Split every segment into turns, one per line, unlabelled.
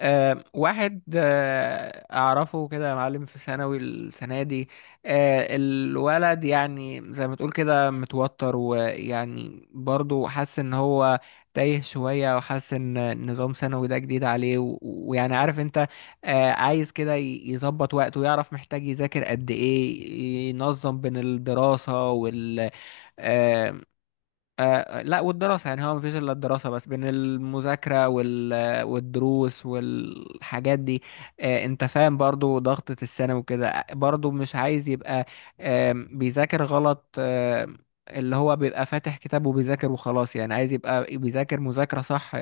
واحد اعرفه كده يا معلم في ثانوي السنه دي. الولد يعني زي ما تقول كده متوتر، ويعني برضه حاسس ان هو تايه شويه، وحاسس ان نظام ثانوي ده جديد عليه، و- ويعني عارف انت. عايز كده يظبط وقته ويعرف محتاج يذاكر قد ايه، ينظم بين الدراسه والشغل. آه لا، والدراسة يعني هو مفيش إلا الدراسة، بس بين المذاكرة والدروس والحاجات دي. أنت فاهم برضو ضغطة الثانوي وكده، برضو مش عايز يبقى بيذاكر غلط. اللي هو بيبقى فاتح كتاب وبيذاكر وخلاص، يعني عايز يبقى بيذاكر مذاكرة صح،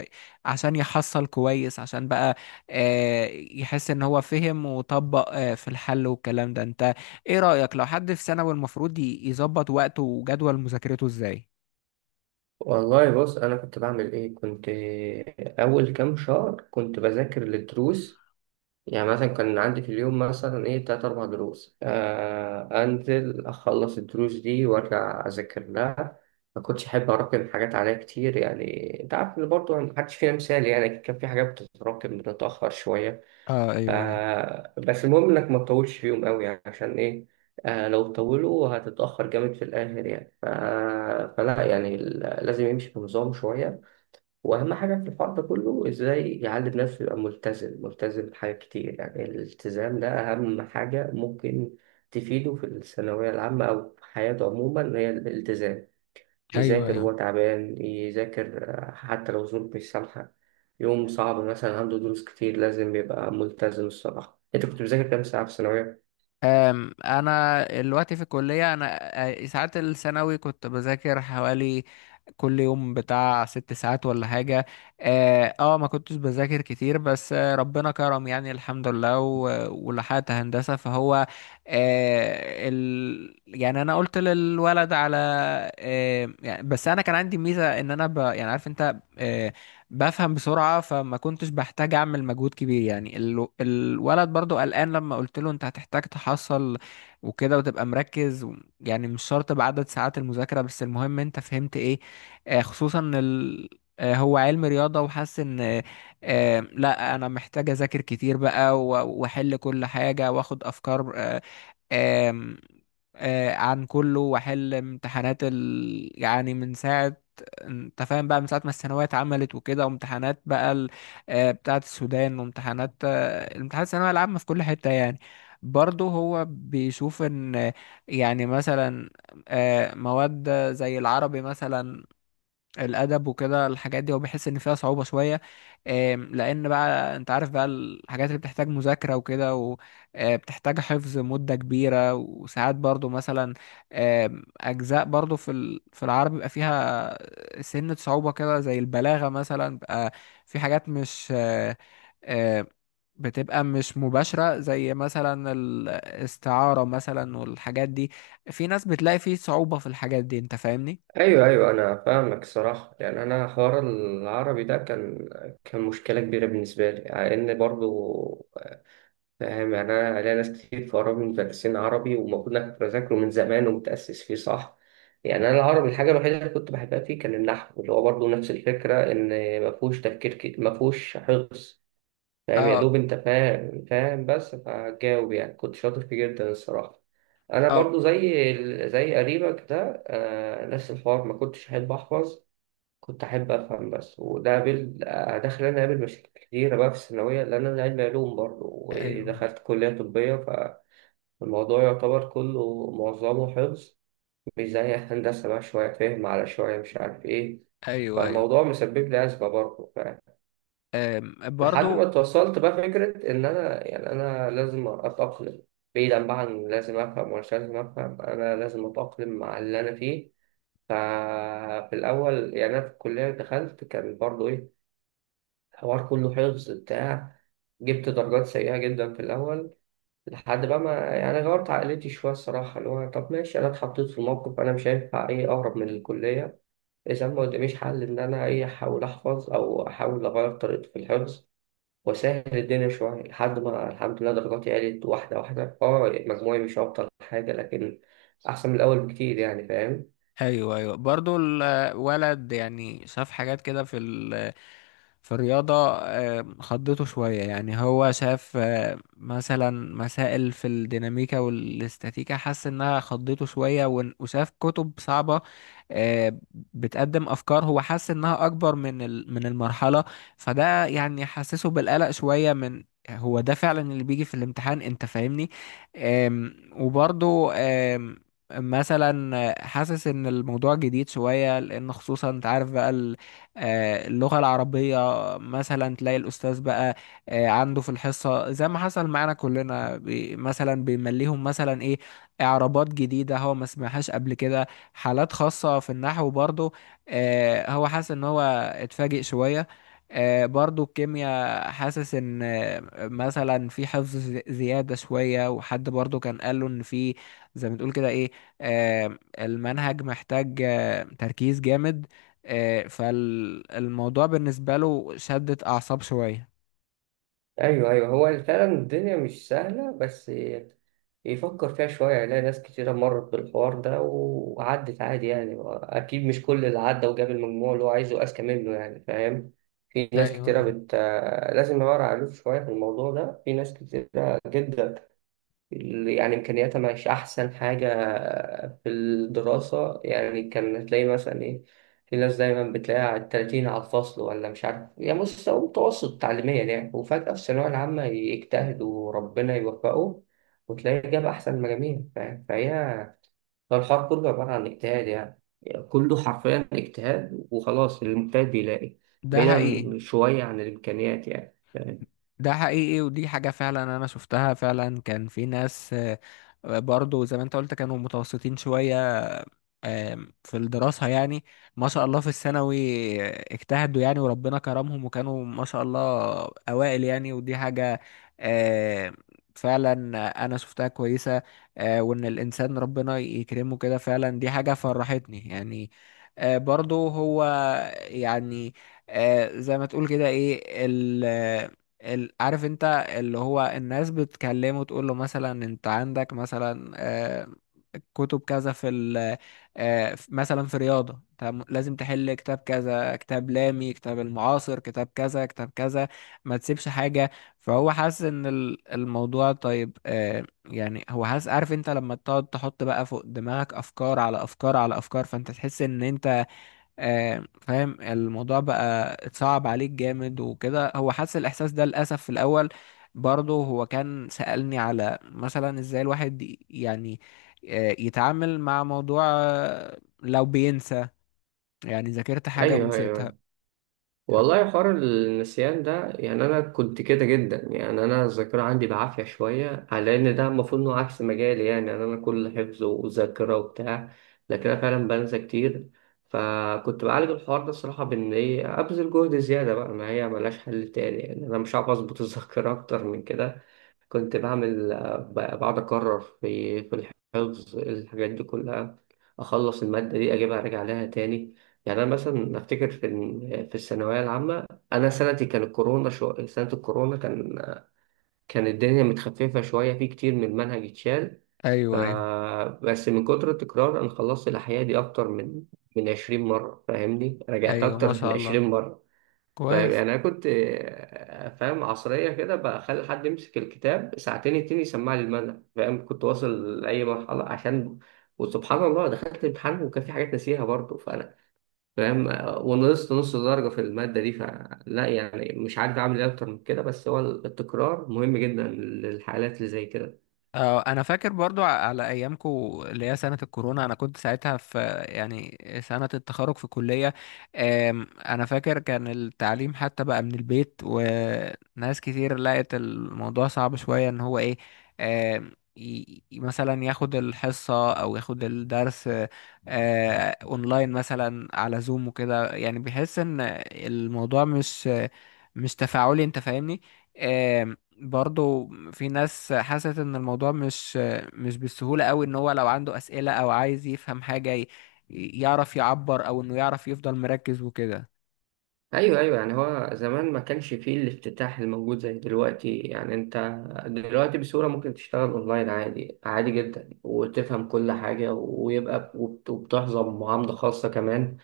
عشان يحصل كويس، عشان بقى آه يحس إن هو فهم وطبق في الحل والكلام ده. أنت إيه رأيك لو حد في ثانوي المفروض يظبط وقته وجدول مذاكرته إزاي؟
والله بص، انا كنت بعمل ايه؟ كنت اول كام شهر كنت بذاكر للدروس. يعني مثلا كان عندي في اليوم مثلا ايه تلات اربع دروس، آه انزل اخلص الدروس دي وارجع اذاكر لها. ما كنتش احب اراكم حاجات عليا كتير يعني. انت عارف ان برضه محدش فينا مثالي، يعني كان في حاجات بتتراكم بتتاخر شويه.
اه،
ف-
ايوه، ايوه،
بس المهم انك ما تطولش فيهم قوي، يعني عشان ايه؟ آه لو طولوا هتتأخر جامد في الآخر يعني فلا يعني لازم يمشي بنظام شوية. وأهم حاجة في الحوار ده كله إزاي يعلم نفسه يبقى ملتزم، ملتزم بحاجات كتير. يعني الالتزام ده أهم حاجة ممكن تفيده في الثانوية العامة أو في حياته عموما، هي الالتزام.
ايوه،
يذاكر
ايوه.
وهو تعبان، يذاكر آه، حتى لو ظروف مش سامحة. يوم صعب مثلا، عنده دروس كتير، لازم يبقى ملتزم. الصراحة أنت كنت بتذاكر كام ساعة في الثانوية؟
انا دلوقتي في الكليه انا. ساعات الثانوي كنت بذاكر حوالي كل يوم بتاع ست ساعات ولا حاجه. اه، ما كنتش بذاكر كتير بس. ربنا كرم، يعني الحمد لله، و- ولحقت هندسه فهو يعني انا قلت للولد على يعني. بس انا كان عندي ميزه ان انا يعني عارف انت، بفهم بسرعة، فما كنتش بحتاج أعمل مجهود كبير. يعني الولد برضو قلقان، لما قلت له أنت هتحتاج تحصل وكده وتبقى مركز، يعني مش شرط بعدد ساعات المذاكرة، بس المهم أنت فهمت إيه. خصوصا إن هو علم رياضة وحاسس إن لا، أنا محتاج أذاكر كتير بقى وأحل كل حاجة وأخد أفكار. آم، عن كله، واحل امتحانات يعني من ساعة. انت فاهم بقى، من ساعة ما الثانوية اتعملت وكده، وامتحانات بقى بتاعة السودان، وامتحانات امتحانات الثانوية العامة في كل حتة يعني. برضه هو بيشوف ان يعني مثلا مواد زي العربي مثلا، الادب وكده الحاجات دي، هو بيحس ان فيها صعوبه شويه. لان بقى انت عارف بقى، الحاجات اللي بتحتاج مذاكره وكده وبتحتاج حفظ مده كبيره، وساعات برضو مثلا اجزاء برضو في العربي بيبقى فيها سنه صعوبه كده، زي البلاغه مثلا بقى. في حاجات مش آه، بتبقى مش مباشرة، زي مثلا الاستعارة مثلا والحاجات دي، في ناس بتلاقي فيه صعوبة في الحاجات دي. انت فاهمني؟
أيوه أيوه أنا فاهمك. الصراحة يعني أنا حوار العربي ده كان كان مشكلة كبيرة بالنسبة لي، لأن برضو فاهم يعني أنا ليا ناس كتير في قرايبي مدرسين عربي، ومفروض إن أنا كنت بذاكره من زمان ومتأسس فيه صح. يعني أنا العربي الحاجة الوحيدة اللي كنت بحبها فيه كان النحو، اللي هو برضو نفس الفكرة، إن مفهوش تفكير كتير، مفهوش حفظ. فاهم يا دوب،
اه،
انت فاهم فاهم بس فجاوب. يعني كنت شاطر فيه جدا الصراحة. انا
اه،
برضو زي زي قريبك ده، آه نفس الحوار، ما كنتش احب احفظ. كنت احب افهم بس، وده قابل آه، ده خلاني اقابل مشاكل كتيرة بقى في الثانوية، لان انا علمي علوم برضو
ايوه،
ودخلت كلية طبية. فالموضوع يعتبر كله معظمه حفظ، مش زي هندسة بقى شوية فهم على شوية مش عارف ايه.
ايوه، ايوه.
فالموضوع مسبب لي أزمة برضه.
أم،
لحد ما
برضو.
توصلت بقى فكرة إن أنا يعني أنا لازم أتأقلم. بعيدا بقى عن لازم أفهم ومش لازم أفهم، أنا لازم أتأقلم مع اللي أنا فيه. ففي الأول يعني أنا في الكلية دخلت كان برضو إيه، الحوار كله حفظ بتاع. جبت درجات سيئة جدا في الأول، لحد بقى ما يعني غيرت عقليتي شوية. الصراحة اللي هو طب ماشي، أنا اتحطيت في موقف، أنا مش هينفع إيه أهرب من الكلية. إذا ما قداميش حل إن أنا إيه أحاول أحفظ أو أحاول أغير طريقتي في الحفظ، وسهل الدنيا شوية. لحد ما الحمد لله درجاتي عالت واحدة واحدة، اه مجموعي مش أبطل حاجة، لكن أحسن من الأول بكتير يعني، فاهم.
ايوه، ايوه، برضو الولد يعني شاف حاجات كده في الرياضة. خضته شوية، يعني هو شاف مثلا مسائل في الديناميكا والاستاتيكا، حس انها خضته شوية، ون- وشاف كتب صعبة آه، بتقدم افكار، هو حس انها اكبر من المرحلة. فده يعني حسسه بالقلق شوية، من هو ده فعلا اللي بيجي في الامتحان؟ انت فاهمني. وبرضو مثلا حاسس ان الموضوع جديد شوية، لان خصوصا انت عارف بقى اللغة العربية، مثلا تلاقي الأستاذ بقى عنده في الحصة، زي ما حصل معانا كلنا، مثلا بيمليهم مثلا إيه، إعرابات جديدة هو ما سمعهاش قبل كده، حالات خاصة في النحو برضو. هو حاسس إن هو اتفاجئ شوية. برضو الكيمياء حاسس ان مثلا في حفظ زيادة شوية. وحد برضو كان قال له ان في زي ما تقول كده ايه آه، المنهج محتاج تركيز جامد. فالموضوع بالنسبة له شدة أعصاب شوية.
أيوه أيوه، هو فعلا الدنيا مش سهلة، بس يفكر فيها شوية يلاقي ناس كتيرة مرت بالحوار ده وعدت عادي. يعني أكيد مش كل اللي عدى وجاب المجموع اللي هو عايزه أذكى منه، يعني فاهم. في ناس
ايوه،
كتيرة
ايوه.
بت... لازم نورع عليه شوية في الموضوع ده. في ناس كتيرة جدا يعني إمكانياتها مش أحسن حاجة في الدراسة، يعني كان تلاقي مثلا إيه، في ناس دايما بتلاقيها على التلاتين على الفصل ولا مش عارف، يعني مستوى متوسط تعليميا يعني، وفجأة في الثانوية العامة يجتهد وربنا يوفقه وتلاقيه جاب أحسن المجاميع. فهي فالحوار كله عبارة عن اجتهاد يعني، كله حرفيا اجتهاد وخلاص، المجتهد بيلاقي،
ده حقيقي.
بعيدا شوية عن الإمكانيات يعني.
ده حقيقي، ودي حاجة فعلا أنا شفتها فعلا. كان في ناس برضو زي ما أنت قلت كانوا متوسطين شوية، في الدراسة يعني. ما شاء الله في الثانوي اجتهدوا يعني، وربنا كرمهم، وكانوا ما شاء الله أوائل يعني. ودي حاجة آم، فعلا أنا شفتها كويسة. وإن الإنسان ربنا يكرمه كده فعلا، دي حاجة فرحتني يعني. برضو هو يعني زي ما تقول كده إيه عارف انت، اللي هو الناس بتكلمه تقول له مثلا انت عندك مثلا كتب كذا في ال مثلا في رياضة أنت لازم تحل كتاب كذا، كتاب لامي، كتاب المعاصر، كتاب كذا، كتاب كذا، ما تسيبش حاجة. فهو حاسس ان الموضوع طيب. يعني هو حاسس، عارف انت لما تقعد تحط بقى فوق دماغك افكار على افكار على افكار، فانت تحس ان انت فاهم الموضوع بقى، اتصعب عليك جامد وكده. هو حس الإحساس ده للأسف في الأول. برضه هو كان سألني على مثلا إزاي الواحد يعني يتعامل مع موضوع لو بينسى، يعني ذاكرت حاجة
أيوه
ونسيتها.
أيوه، والله حوار النسيان ده، يعني انا كنت كده جدا. يعني انا الذاكره عندي بعافيه شويه، على ان ده المفروض انه عكس مجالي يعني، يعني انا كل حفظ وذاكره وبتاع، لكن انا فعلا بنسى كتير. فكنت بعالج الحوار ده الصراحه بان ايه، ابذل جهد زياده بقى، ما هي ملهاش حل تاني يعني، انا مش عارف اظبط الذاكره اكتر من كده. كنت بعمل آه، بقعد اكرر في في الحفظ، الحاجات دي كلها، اخلص الماده دي اجيبها ارجع لها تاني. يعني انا مثلا افتكر في في الثانويه العامه، انا سنتي كان الكورونا، سنه الكورونا كان، كان الدنيا متخففه شويه، في كتير من المنهج اتشال. ف...
أيوه، أيوه،
بس من كتر التكرار انا خلصت الاحياء دي اكتر من من 20 مره، فاهمني، رجعت
أيوه، ما
اكتر من
شاء الله.
20 مره. فاهم يعني
كويس.
انا كنت آه، فاهم عصريه كده، بخلي حد يمسك الكتاب ساعتين اتنين يسمع لي المنهج، فاهم، كنت واصل لاي مرحله عشان. وسبحان الله دخلت الامتحان وكان في حاجات ناسيها برضه، فاهم. ونقصت نص درجة في المادة دي، فلا يعني مش عارف أعمل إيه أكتر من كده، بس هو التكرار مهم جدا للحالات اللي زي كده.
اه، انا فاكر برضو على ايامكو، اللي هي سنة الكورونا. انا كنت ساعتها في يعني سنة التخرج في الكلية. انا فاكر كان التعليم حتى بقى من البيت، وناس كتير لقت الموضوع صعب شوية. ان هو ايه، مثلا ياخد الحصة او ياخد الدرس اونلاين، مثلا على زوم وكده. يعني بيحس ان الموضوع مش تفاعلي. انت فاهمني. برضو في ناس حست ان الموضوع مش بالسهولة قوي، ان هو لو عنده اسئلة او عايز يفهم حاجة يعرف يعبر، او انه يعرف يفضل مركز وكده.
أيوه أيوه، يعني هو زمان ما كانش فيه الافتتاح الموجود زي دلوقتي. يعني أنت دلوقتي بسهولة ممكن تشتغل أونلاين عادي، عادي جدا، وتفهم كل حاجة، ويبقى وبتحظى بمعاملة خاصة كمان،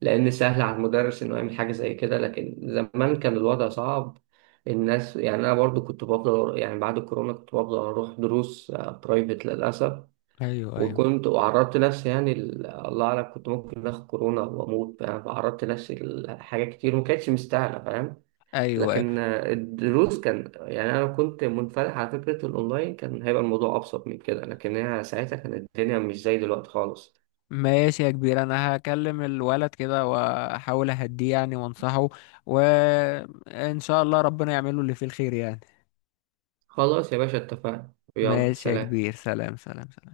لأن سهل على المدرس إنه يعمل حاجة زي كده، لكن زمان كان الوضع صعب. الناس يعني أنا برضو كنت بفضل، يعني بعد الكورونا كنت بفضل أروح دروس برايفت للأسف.
ايوه، ايوه،
وكنت وعرضت نفسي يعني الله أعلم كنت ممكن آخد كورونا وأموت يعني، فعرضت نفسي لحاجات كتير وما كانتش مستاهلة، فاهم.
ايوه، أيوة.
لكن آه، الدروس كان يعني أنا كنت منفتح على فكرة الأونلاين، كان هيبقى الموضوع أبسط من كده، لكن هي ساعتها كانت الدنيا مش زي دلوقتي خالص.
ماشي يا كبير، انا هكلم الولد كده واحاول اهديه يعني وانصحه، وان شاء الله ربنا يعمله اللي فيه الخير يعني.
خلاص يا باشا، اتفقنا، يلا
ماشي يا
سلام.
كبير، سلام، سلام، سلام.